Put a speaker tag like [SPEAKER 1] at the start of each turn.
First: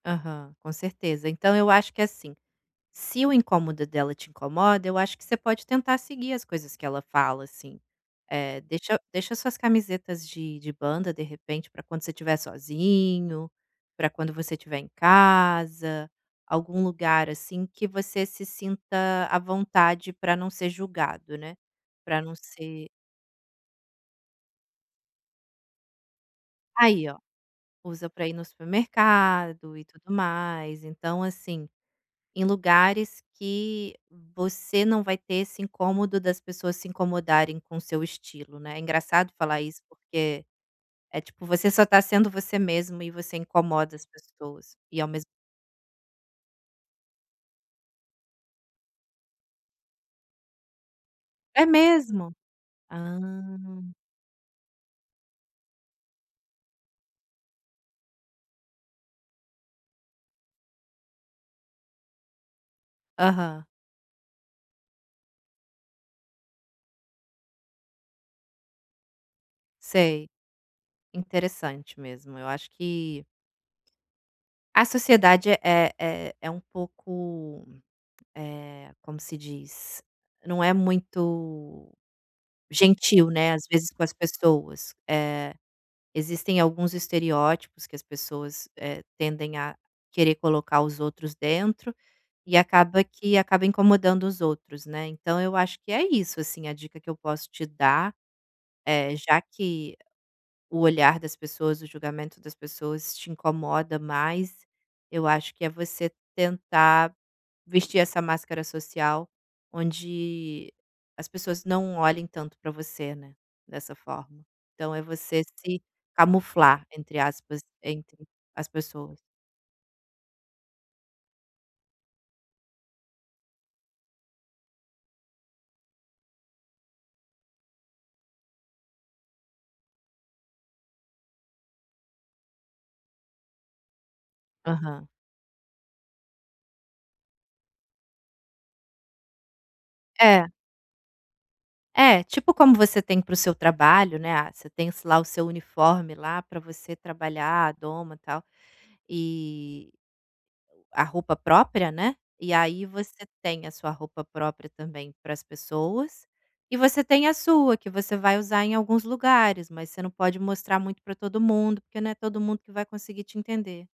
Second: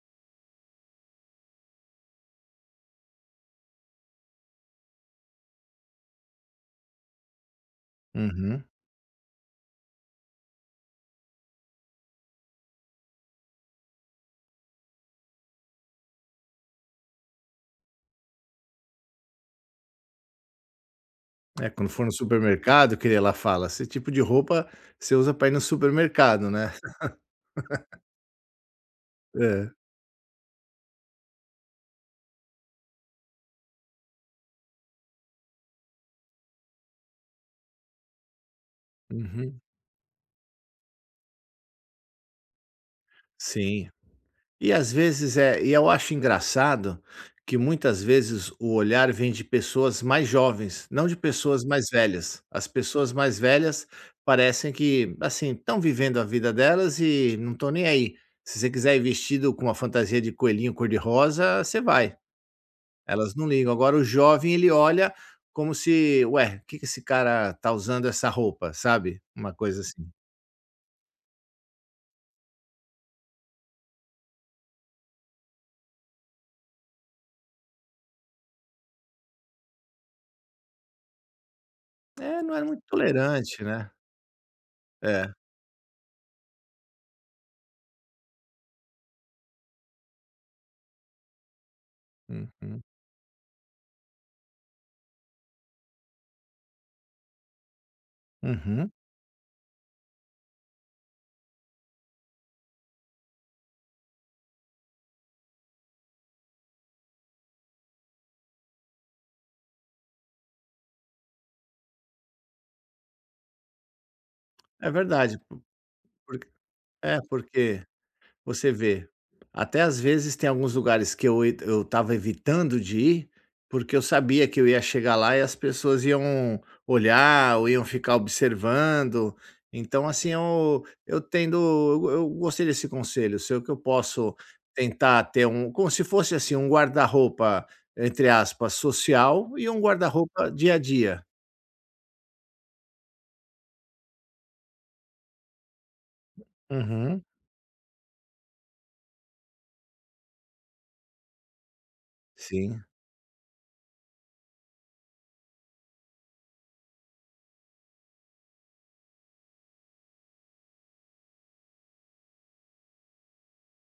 [SPEAKER 1] Aham, com certeza. Então eu acho que assim, se o incômodo dela te incomoda eu acho que você pode tentar seguir as coisas que ela fala assim, eh,
[SPEAKER 2] Uhum.
[SPEAKER 1] deixa deixa as suas camisetas de de banda de repente para quando você estiver sozinho, para quando você estiver em casa, algum lugar assim que você se sinta à vontade para não ser julgado, né,
[SPEAKER 2] É quando for no
[SPEAKER 1] para não ser
[SPEAKER 2] supermercado que aí ela fala: "Esse tipo de roupa você usa para ir no supermercado", né?
[SPEAKER 1] Aí ó, usa para ir no
[SPEAKER 2] É.
[SPEAKER 1] supermercado e tudo mais, então assim, em lugares que você não vai ter esse incômodo das pessoas se incomodarem com o seu estilo, né. Engraçado falar
[SPEAKER 2] Uhum.
[SPEAKER 1] isso porque, é tipo você só tá sendo você mesmo e você
[SPEAKER 2] Sim.
[SPEAKER 1] incomoda as
[SPEAKER 2] E
[SPEAKER 1] pessoas
[SPEAKER 2] às
[SPEAKER 1] e ao mesmo
[SPEAKER 2] vezes, eh, e eu acho engraçado, que muitas vezes o olhar vem de pessoas mais jovens, não de pessoas
[SPEAKER 1] É
[SPEAKER 2] mais
[SPEAKER 1] mesmo?
[SPEAKER 2] velhas. As pessoas mais
[SPEAKER 1] Hã.
[SPEAKER 2] velhas parecem que, assim, estão vivendo a vida delas e não estão nem aí. Se você quiser ir vestido com uma fantasia de coelhinho cor-de-rosa, você vai. Elas não
[SPEAKER 1] Aham.
[SPEAKER 2] ligam, agora o jovem ele olha como se: "Ué, que esse cara tá usando essa roupa?", sabe, uma coisa assim.
[SPEAKER 1] Sei, interessante mesmo, eu acho que a sociedade é é é é um pouco, eh, como se diz, não é muito
[SPEAKER 2] É, não era muito
[SPEAKER 1] gentil, né,
[SPEAKER 2] tolerante,
[SPEAKER 1] às vezes
[SPEAKER 2] né.
[SPEAKER 1] com as pessoas.
[SPEAKER 2] É.
[SPEAKER 1] Eh, existem alguns estereótipos que as pessoas, eh, tendem a querer colocar os outros dentro, e
[SPEAKER 2] Uhum.
[SPEAKER 1] acaba que acaba incomodando os outros né, então eu acho que é isso assim a dica que eu posso te dar,
[SPEAKER 2] Uhum.
[SPEAKER 1] é já que o olhar das pessoas, o julgamento das pessoas te incomoda mais, eu acho que é você tentar vestir essa máscara social onde as pessoas não olhem tanto para você, né, dessa forma.
[SPEAKER 2] É
[SPEAKER 1] Então, é
[SPEAKER 2] verdade.
[SPEAKER 1] você
[SPEAKER 2] Por
[SPEAKER 1] se
[SPEAKER 2] por
[SPEAKER 1] camuflar entre
[SPEAKER 2] é,
[SPEAKER 1] aspas
[SPEAKER 2] porque,
[SPEAKER 1] entre as
[SPEAKER 2] você vê,
[SPEAKER 1] pessoas.
[SPEAKER 2] até às vezes tem alguns lugares que eu et eu estava evitando de ir, porque eu sabia que eu ia chegar lá e as pessoas iam olhar ou iam ficar observando. Então assim, eu eu tendo eu eu gostei desse conselho seu. O que eu posso
[SPEAKER 1] Aham.
[SPEAKER 2] tentar ter um, como se fosse assim, um guarda-roupa, entre aspas, social, e um
[SPEAKER 1] É.
[SPEAKER 2] guarda-roupa dia a dia.
[SPEAKER 1] É, tipo como você tem para o seu trabalho, né. Ah você tem lá o seu uniforme lá para você
[SPEAKER 2] Uhum.
[SPEAKER 1] trabalhar, a doma tal, e a roupa própria, né. E
[SPEAKER 2] Sim
[SPEAKER 1] aí você tem a sua roupa própria também para as pessoas, e você tem a sua que você vai usar em alguns lugares, mas você não pode mostrar muito para todo mundo, porque não é todo mundo que vai conseguir te entender.